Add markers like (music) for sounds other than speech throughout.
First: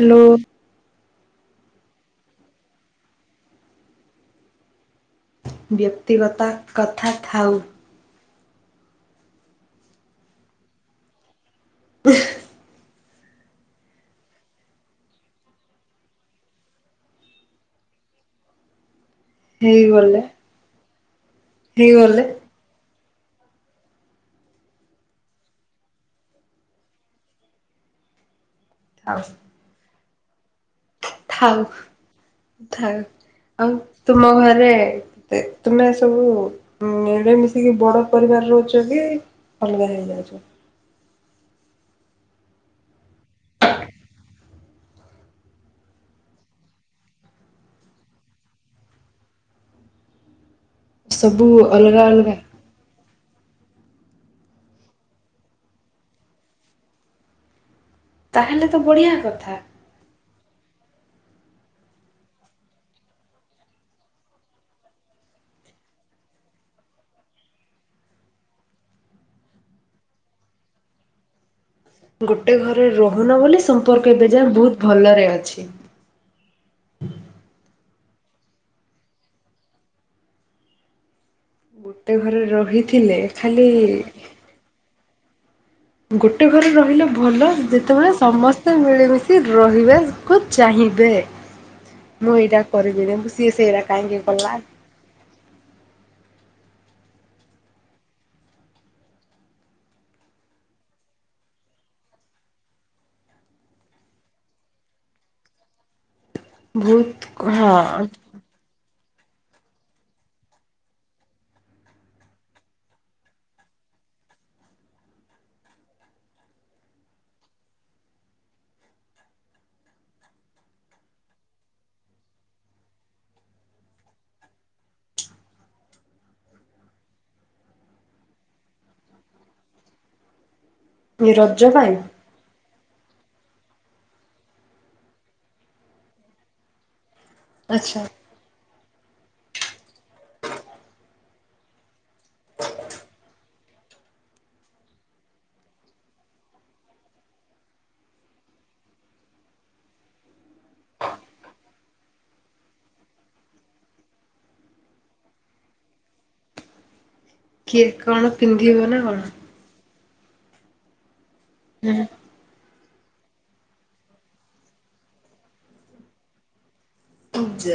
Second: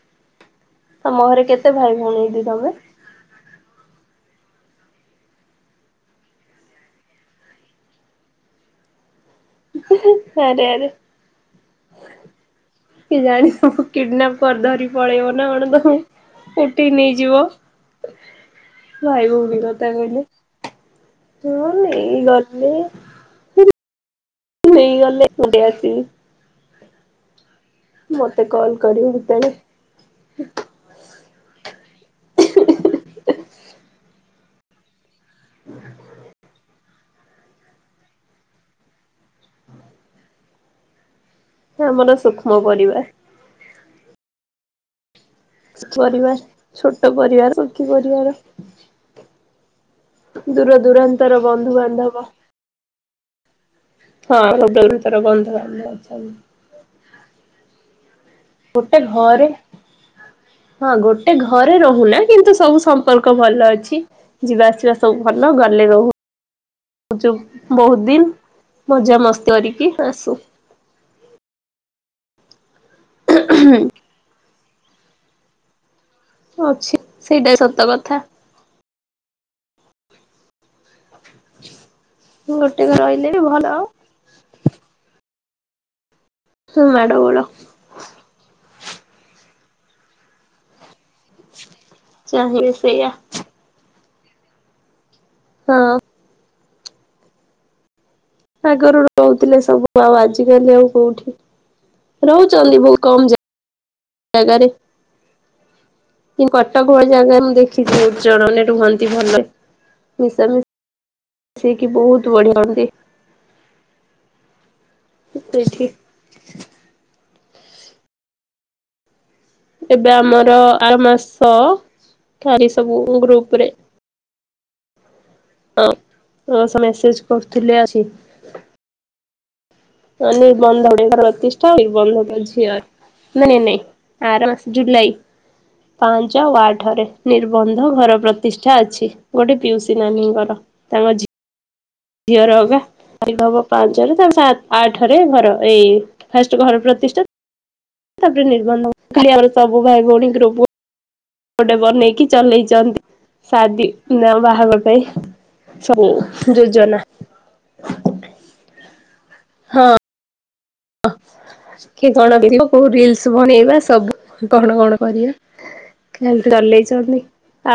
Hello. ତମ ଘରେ କେତେ ଭାଇ ଭଉଣୀ ଦେଇ ତମେ? ବ୍ୟକ୍ତିଗତ କଥା ଥାଉ। ଆରେ ଆରେ। (inaudible) କି ଜାଣିବ କିଡନାପ କରି ଧରି ପଳେଇବ, ନା କଣ ତମ ଉଠେଇ ନେଇଯିବ? ଭାଇ ଭଉଣୀ କଥା ହେଇଗଲେ କହିଲେ। ହୁଁ ଏଇ ହେଇଗଲେ ଗଲି। ଏଇ ଗଲି ଏଇ ଆସିଲି। ମତ ମତେ କଲ୍ କରିବ ଥାଉ କେତେବେଳେ? ଥାଉ ଥାଉ ଆଉ ତୁମ ଘରେ ତ ତୁମେ ସବୁ ଉୁଁ ମିଳି ମିଶିକି ବଡ ପରିବାର ରହୁଛ କି ଅଲଗା ହେଇଯାଉଛ? ଆମର ସୂକ୍ଷ୍ମ ପରିବାର । (inaudible) ଛୋଟ ପରିବାର ଛୋଟ ପରିବାର ସୁଖୀ ପରିବାର। ଦୂର ଦୂରାନ୍ତର ସବୁ ଅଲଗା ବନ୍ଧୁବାନ୍ଧବ। ଅଲଗା ହଁ (inaudible) ତାର ବନ୍ଧା ଥାଏ । ତାହେଲେ ତ ବଢ଼ିଆ ଘରେ କଥା । ହଁ ଗୋଟେ ଘରେ ରହୁନା କିନ୍ତୁ ସବୁ ସମ୍ପର୍କ ଭଲ ଅଛି, ଯିବା ଆସିବା ସବୁ ଭଲ ଗଲେ ରହୁ ଯ ବହୁତ ଦିନ ମଜା ମସ୍ତି କରିକି ଆସୁ। ଗୋଟେ ଘର ରହୁନା ବୋଲି ସମ୍ପର୍କ ଏବେ ଯାଏଁ ବହୁତ ଭଲରେ ଅଛି । ଆଚ୍ଛା। ଗୋଟେ ଘରେ ଗୋଟେ ଘରେ ରହିଥିଲେ ରହିଲେ ବି ଭଲ ଖାଲି ଆଉ ଗୋଟେ ଘରେ ରହିଲେ ମାଡ ଗୋଳ ଭଲ, ଯେତେବେଳେ ସମସ୍ତେ ସେ ମିଳିମିଶି ରହିବେ କୁ ଚାହିଁବେ? ମୁଁ ଏଇଟା ଚାହିଁବେ ସେଇଆ। କରିବିରେ ସିଏ ସେରା କାହିଁକି (inaudible) ହଁ। ଆଗରୁ ରହୁଥିଲେ ସବୁ, ଆଉ ଆଜିକାଲି ଆଉ କୋଉଠି ରହୁଛନ୍ତି ବହୁତ କମ ଜାଗାରେ। କି କଟକ ଭଳି ବହୁତ ଜାଗାରେ ମୁଁ ହଁ ଦେଖିଛି ଜଏଣ୍ଟ ରେ ରୁହନ୍ତି । ଭଲରେ ମିଶା ମିଶେଇକି ବହୁତ ବଢିଆ ହନ୍ତି ସେଠି । ଏବେ ଆମର ଆର ମାସ ଖାରି ସବୁ ଗ୍ରୁପ ରେ ହଁ ମେସେଜ କରୁଥିଲେ ଆସି । (inaudible) ବନ୍ଧେଇ ଏ ରଜ ପ୍ରତିଷ୍ଠା ପାଇଁ ବନ୍ଧ ଝିଅ । ନାଇଁ ନାଇଁ ଆର ମାସ ଜୁଲାଇ ପାଞ୍ଚ ଆଉ ଆଠରେ ନିର୍ବନ୍ଧ ଆଚ୍ଛା ଘର ପ୍ରତିଷ୍ଠା। ଇଛା ଅଛି ଗୋଟେ ପିଉସୀ ନାନୀଙ୍କର, ତାଙ୍କ ଝିଅ ଦିଅର ହକା ଖାଇଦେବ। ପାଞ୍ଚରେ ତା ସ ଆଠରେ ଘର ଏଇ ଫାଷ୍ଟ ଘର ପ୍ରତିଷ୍ଠା ତାପରେ ନିର୍ବନ୍ଧ କାଲି ଆମର ସବୁ ଭାଇ ଭଉଣୀଙ୍କର ଅବସ୍ଥା ଗୋଟେ ବନେଇକି ଚଲେଇଛନ୍ତି ସାଦି ନା ବାହାର ପାଇଁ ସବୁ ଯୋଜନା କିଏ କଣ ପିନ୍ଧିବ ନା କଣ? ହଁ (inaudible) ହୁଁ କିଏ କଣ ବିରିବ କୋଉ ରିଲସ ବନେଇବା ସବୁ କଣ କଣ କରିବା ଚଲେଇଛି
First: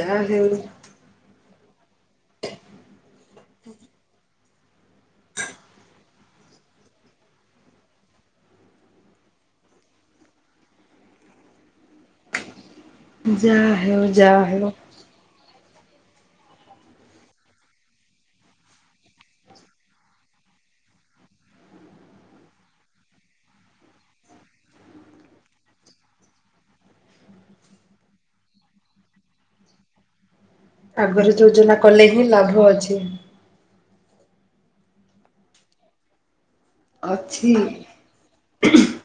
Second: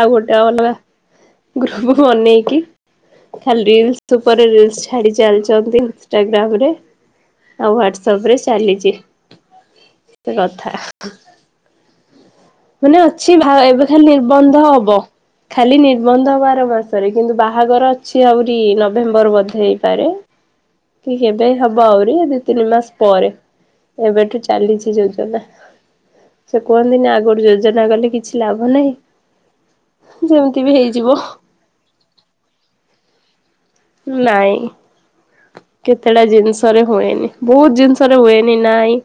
ଆଉ ଗୋଟେ ହେଉ ଅଲଗା (inaudible) ବନେଇକି ଖାଲି ରିଲସ ତୁକରି ରିଲସ ଛାଡି ଚାଲିଛନ୍ତି ଇଷ୍ଟାଗ୍ରାମରେ ଆଉ ହ୍ୱାଟ୍ ସପରେ ଚାଲିଛି କଥା ମାନେ ଅଛି ଭା ଯାହା ଏବେ ହେଉ ଖାଲି ଯାହା ନିର୍ବନ୍ଧ ହେଉ ହବ ଖାଲି ନିର୍ବନ୍ଧ ହବ ଆରମାସରେ କିନ୍ତୁ ବାହାଘର ଅଛି ଆହୁରି ନଭେମ୍ବର ବଧେ ହେଇପାରେ କି କେବେ ହବ ଆହୁରି ଦି ତିନି ମାସ ପରେ ଏବେଠୁ ଚାଲିଛି ଯୋଜନା ସେ କୁହନ୍ତିନି ଯୋଜନା କଲେ କିଛି ଲାଭ ନାହିଁ ଯାହା- ଆଗରୁ ଯୋଜନା କଲେ ହିଁ ଲାଭଅଛି। ନାଇଁ କେତେଟା ଜିନିଷ ଷରେ ହୁଏନି ଅଛି ବହୁତ ଜିନିଷରେ ହୁଏନି ନାଇଁ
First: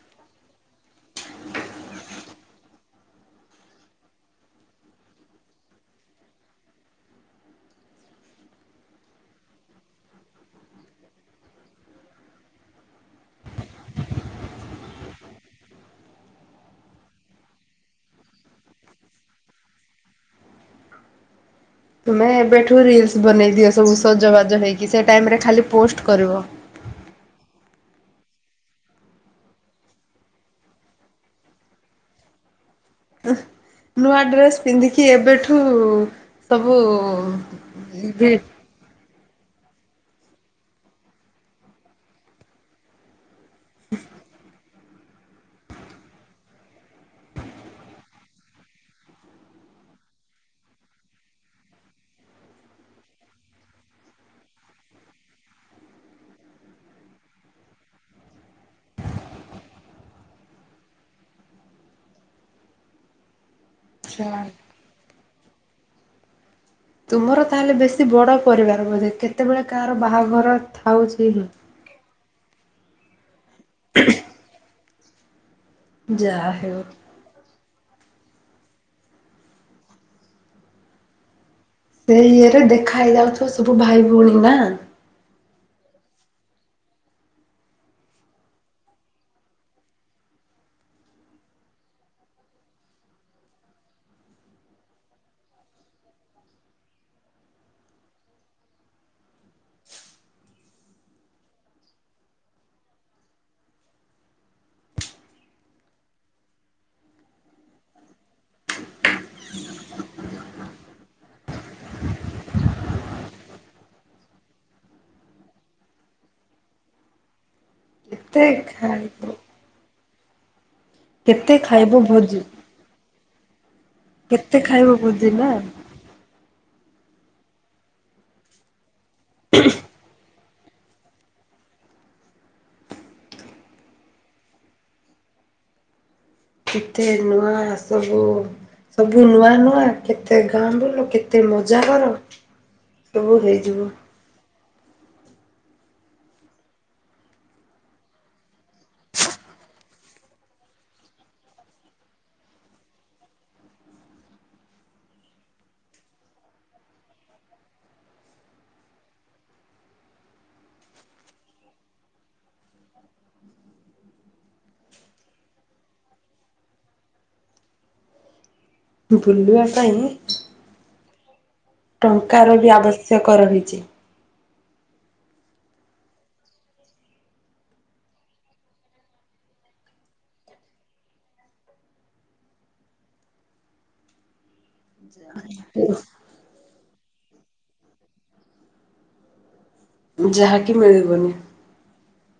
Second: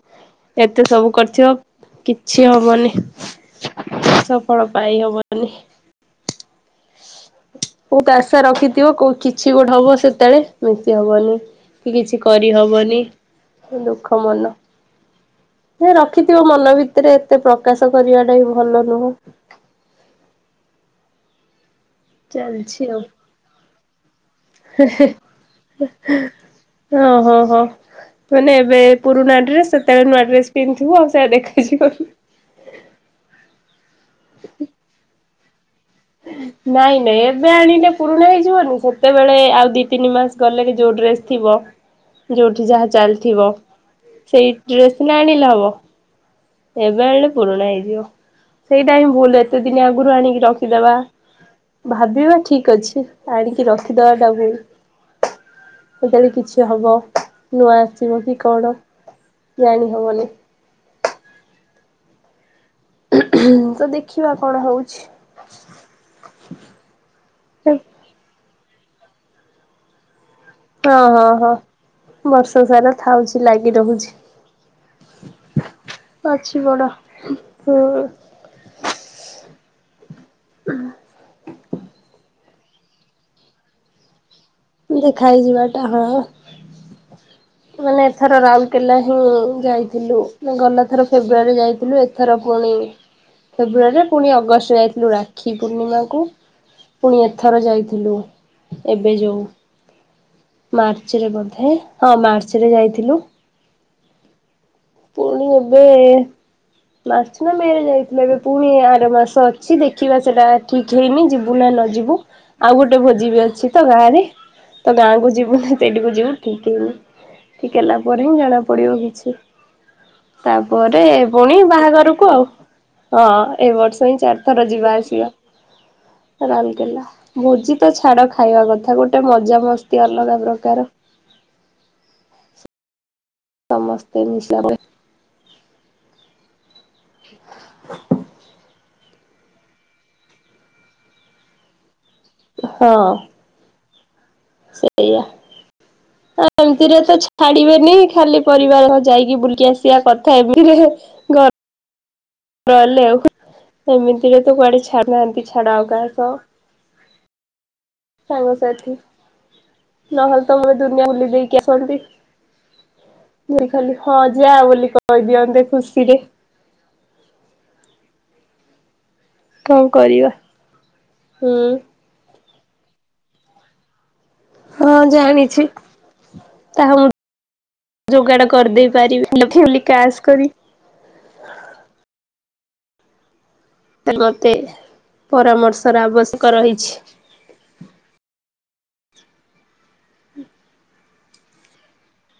ଏତେ ସବୁ କରିଛ କିଛି ହବନି ସଫଳ ପାଇ ହବନି ବହୁତ ଆଶା ରଖିଥିବ କୋଉ କିଛି ଗୋଟେ ହବ ସେତେବେଳେ ହବନି କି କିଛି କରିହବନି ଦୁଃଖ ମନ ରଖିଥିବ ମନ ଭିତରେ ଏତେ ପ୍ରକାଶ କରିବାଟା ବି ଭଲ ନୁହଁ ତୁମେ ଏବେଠୁ ଚାଲିଛି ଆଉ। ରିଲସ ବନେଇ ଦିଅ ସବୁ ସଜବାଜ ହେଇକି ସେ ଟାଇମିରେ ଖାଲିପୋଷ୍ଟ କରିବ। ଓହୋ ହୋ। ମାନେ ଏବେ ପୁରୁଣା ଡ୍ରେସ ସେତେବେଳେ ନୂଆ ଡ୍ରେସ ପିନ୍ଧିବୁ ଆଉ ସେୟା ଦେଖାଯିବ। ନୂଆ ଡ୍ରେସ ପିନ୍ଧିକି ଏବେଠୁ (inaudible) ସବୁ ନାଇଁ ନାଇଁ ଏବେ ଆଣିଲେ ପୁରୁଣା ହେଇଯିବନି ସେତେ ବେଳେ ଆଉ ଦି ତିନି ମାସ ଗଲେ କି ଯୋଉ ଡ୍ରେସ ଥିବ ଯୋଉଠି ଯାହା ଚାଲିଥିବ ସେଇ ଡ୍ରେସ ନା ଆଣିଲେ ହବ ଏବେ ଆଣିଲେ ପୁରୁଣା ହେଇଯିବ, ସେଇଟା ହିଁ ଭୁଲ ଏତେଦିନ ଆଗରୁ ଆଣିକି ରଖିଦବା, ଭାବିବା ଠିକଅଛି ଆଣିକି ରଖିଦବାଟା ଭୁଲ, ଆଜିକାଲି କିଛି ହବ ନୂଆ ଆସିବ କି କଣ ଜାଣି ହବନି। (inaudible) ତ ଦେଖିବା କଣ ହଉଛି। ତୁମର ତାହେଲେ ବେଶୀ ବଡ ପରିବାର ବୋଧେ କେତେବେଳେ କାହାର ବାହା ଘର ହଁ ହଁ ଥାଉଛି। ହଁ ବର୍ଷ ସାରା ଥାଉଛି। କି ଲାଗି ରହୁଛି। ଯାହା ଅଛି ହେଉ ବଡ। ହୁଁ। (inaudible) ଏ ଇଏରେ ଦେଖା ହେଇଯାଉଥିବ ସବୁ ଭାଇ ଭଉଣୀ ନା। ଦେଖା ହେଇଯିବା। ଆ ହା। ମାନେ ଏଥର ରାଉରକେଲା ହିଁ ଯାଇଥିଲୁ, ଗଲା ଥର ଫେବୃଆାରୀ ଯାଇଥିଲୁ, ଏଥର ପୁଣି ଫେବୃଆାରୀରେ, ପୁଣି ଅଗଷ୍ଟ ଯାଇଥିଲୁ ରାକ୍ଷୀ ପୂର୍ଣିମାକୁୁ, ପୁଣି ଏଥର ଯାଇଥିଲୁ ଏବେ ଯୋଉ ମାର୍ଚ୍ଚରେ ବୋଧେ, ହଁ ମାର୍ଚ୍ଚ ରେ ଯାଇଥିଲୁ। ପୁଣି ଏବେ ମାସ ନା ମେ ରେ ଯାଇଥିଲେ ଏବେ ପୁଣି ଆର ମାସ ଅଛି ଦେଖିବା ସେଟା ଠିକ ହେଇନି ଯିବୁ ନା ନ ଯିବୁ, ଆଉ ଗୋଟେ ଭୋଜି ବି ଅଛି ତ ଗାଁରେ, ତ ଗାଁକୁ ଯିବୁ ନା ସେଇଠିକୁ ଯିବୁ ଠିକ ହେଇନି। ଠିକ୍ ହେଲା ପରେ ହିଁ କେତେ ଜଣାପଡ଼ିବ କିଛି। ଖାଇବ ତା ପରେ କେତେ ପୁଣି ଖାଇବ ବାହାଘରକୁ ଭୋଜି ଆଉ, ହଁ। ଏ ବର୍ଷ ହିଁ କେତେ ଚାରିଥର ଖାଇବ ଯିବା ଆସିବା, ଭୋଜି ନା ରାଉରକେଲା। ଭୋଜି ତ ଛାଡ ଖାଇବା କଥା, ଗୋଟେ ମଜା ମସ୍ତି ଅଲଗା ପ୍ରକାର। ସମସ୍ତେ (unintelligible) ଏତେ ନୂଆ ସବୁ ସବୁ ନୂଆ ନୂଆ କେତେ ଗାଁ ବୁଲ, କେତେ ମଜା କର। ହଁ ସବୁ ହେଇଯିବୁ। ସେଇଆ, ଏମିତିରେ ତ ଛାଡିବେନି ଖାଲି ପରିବାର ଯାଇକି ବୁଲି ଆସିବା କଥା ଏମିତିରେ ହେଲେ ଆଉ ଏମିତିରେ ତ କୁଆଡେ ଛାଡୁନାହାନ୍ତି ଛାଡ ଆଉ କାହା ସହ। ସାଙ୍ଗସାଥୀ ନହେଲେ ତମର ଦୁନିଆ ବୁଲି ଦେଇକି ଆସନ୍ତି, ଖାଲି ହଁ ଯା ବୋଲି କହିଦିଅନ୍ତେ ଖୁସିରେ। ବୁଲିବା କଣ ପାଇଁ କରିବା ହୁଁ। କାର ବି ଆବଶ୍ୟକ ରହିଛି। ହଁ ଜାଣିଛି ତାହା ମୁଁ ଯୋଗାଡ କରିଦେଇ ପାରିବି, କାସ୍ କରି ତ ମତେ ପରାମର୍ଶର ଆବଶ୍ୟକ ରହିଛି। ଛି। ଯାହାକି ମିଳିବନି। (inaudible)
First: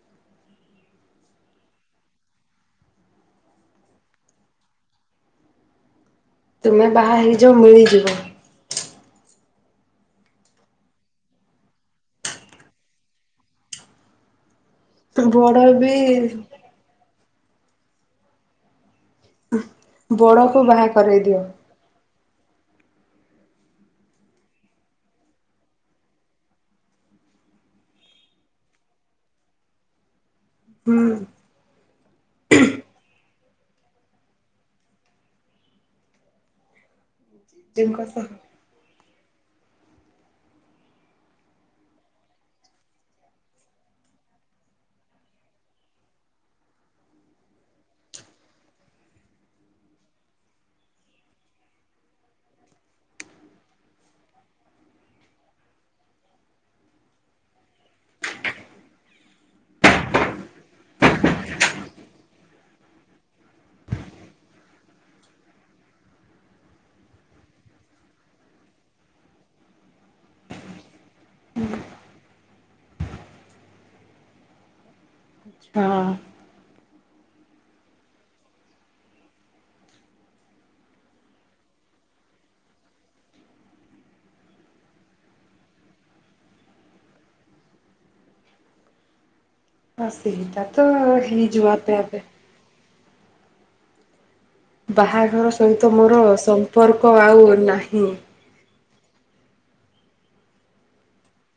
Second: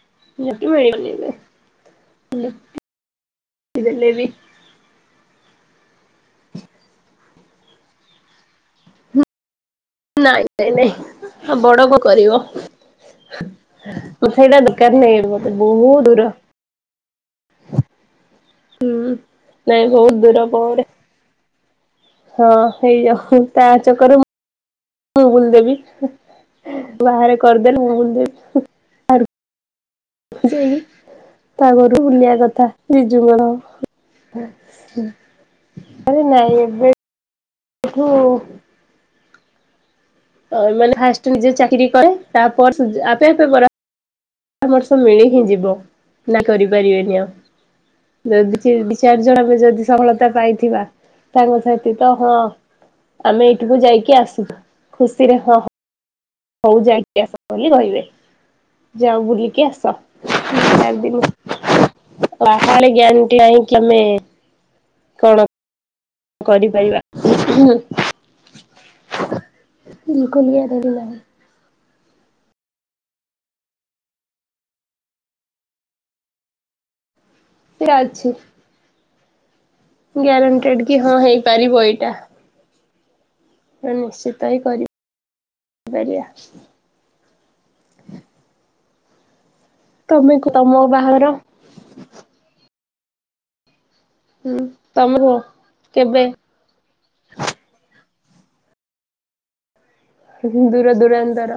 (unintelligible) (inaudible) ତୁମେ ବାହା ହେଇଯାଅ ମିଳିଯିବ। ନାଇଁ ନାଇଁ ନାଇଁ ବଡ କ କରିବ ସେଇଟା। କେ ନ ମତେ ବଡ ବହୁ ବି ଦୂର। ହୁଁ ନାଇଁ ବହୁତ ଦୂର ବଡକୁ ପରେ ବାହା କରେଇ ଦିଅ ହଁ ହେଇଯାଉ ତା ଚକରେ ମୁଁ ବୁଲ ଦେବି ବାହାରେ କରିଦେଲେ ମୁଁ ବୁଲ ଦେବି ଯାଇକି ହୁଁ ତା ଘରୁକୁ ବୁଲିବା କଥା ଜେଜେ ଙ୍କ ର ଆରେ ନାଇଁ ଏବେ ଏଠୁ (unintelligible) ଏମାନେ ଫାଷ୍ଟ ନିଜେ ଚାକରି କଲେ ତାପ ଆପେ ଆପେ ବଢ ପରାମର୍ଶ ମିଳି ହିଁ ଯିବ ନା କରିପାରିବେନି ଆଉ ଯଦି ଦି ଚାରି ଜଣ ଯଦି ସଫଳତା ପାଇଥିବା ତାଙ୍କ ସାଥି ତ ହଁ ଆମେ ଏଇଠିକୁ ଯାଇକି ଆସୁ ଖୁସିରେ ହଁ ହଁ ହଉ ଯାଇକି ଆସ ବୋଲି କହିବେ ଯାଅ ବୁଲିକି ଆସ ବାହାଡ ଗ୍ୟାସ୍ ଯାହାକି ତମେ କଣ? କରିପାରିବା ବକୁ ବି (inaudible) ହୁଁ। ଆଚ୍ଛା ସେ ଅଛି। ଗ୍ୟାରେଣ୍ଟେଡ କି ହଁ ହେଇପାରିବ ଏଇଟା। ନିଶ୍ଚିତ ହିଁ କରିପାରିବା। ହଁ ତମେ କୁହ ସେଇଟା ତମ ତ ବାହାଘର ହେଇଯିବ ଆପେ ଆପେ। ହୁଁ ତମେ କୁହ ବାହାଘର ସହିତ ମୋର କେବେ ସମ୍ପର୍କ ଆଉ ନାହିଁ। ବହୁ ଦୂର ଦୁରାନ୍ତର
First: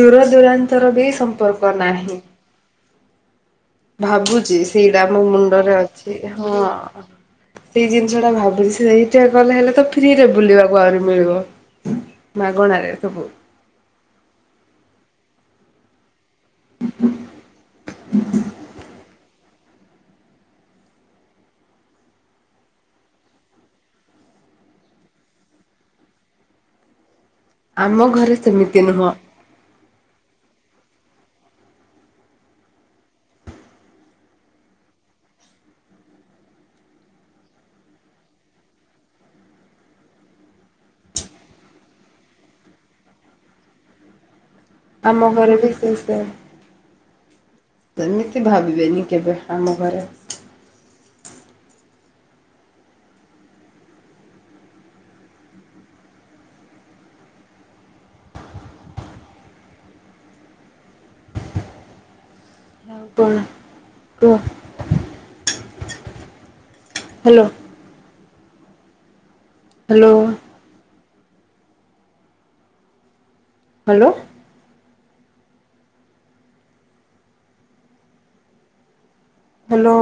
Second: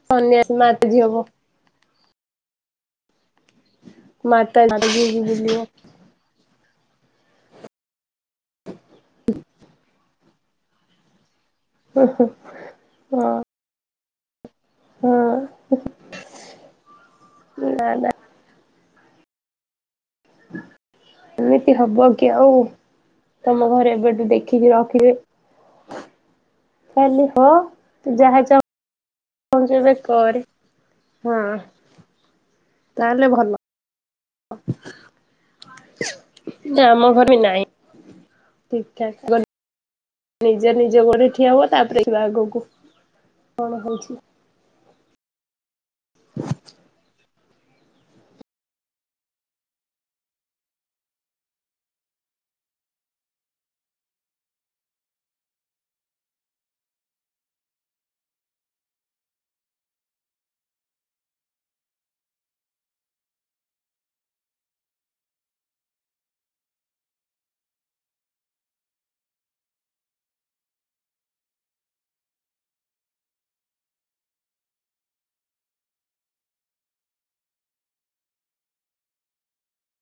ଦୂର ସନ୍ୟାସୀ ମାତା ଦୂରାନ୍ତର ବି ଝିଅ ହବ। ସମ୍ପର୍କ ନାହିଁ। (inaudible) ଭାବୁଛି ମାତା ସେଇଟା ଝିଅ ଆମ ବୁଲିବ ମୁଣ୍ଡରେ ଅଛି ହଁ ସେଇ ଜିନିଷ ଟା ଭାବିଛି। ସେଇଟା ଗଲେ ହେଲେ ତ ଫ୍ରିରେ ବୁଲିବାକୁ ଆହୁରି ମିଳିବ ମାଗଣାରେ ସବୁ। ହଁ ହଁ। ନା ନା। ଏମିତି ହବ କି ଆଉ ତମ ଘରେ ଏବେଠୁ ଦେଖିକି ରଖିଲେନି ହେଲେ ଆମ ଘରେ ସେମିତି ନୁହଁ। ପରେ ହଁ ତାହେଲେ ଭଲ। ନା ଆମ ଘର ବି ନାଇଁ ଠିକ ଠାକ ଆଗ ନିଜ ନିଜ ଗୋଡ଼ରେ ଠିଆ ହୁଅ ତା ପରେ ଦେଖିବା ଆଗକୁ କଣ ହଉଛି? ଆମ ଘରେ ବେଶ (unintelligible) ଶା ସେମିତି ଭାବିବେନି କେବେ ଆମ ଘରେ। ତା ପରେ କୁହ। ହ୍ୟାଲୋ। ହ୍ୟାଲୋ। ହ୍ୟାଲୋ। ହେଲୋ।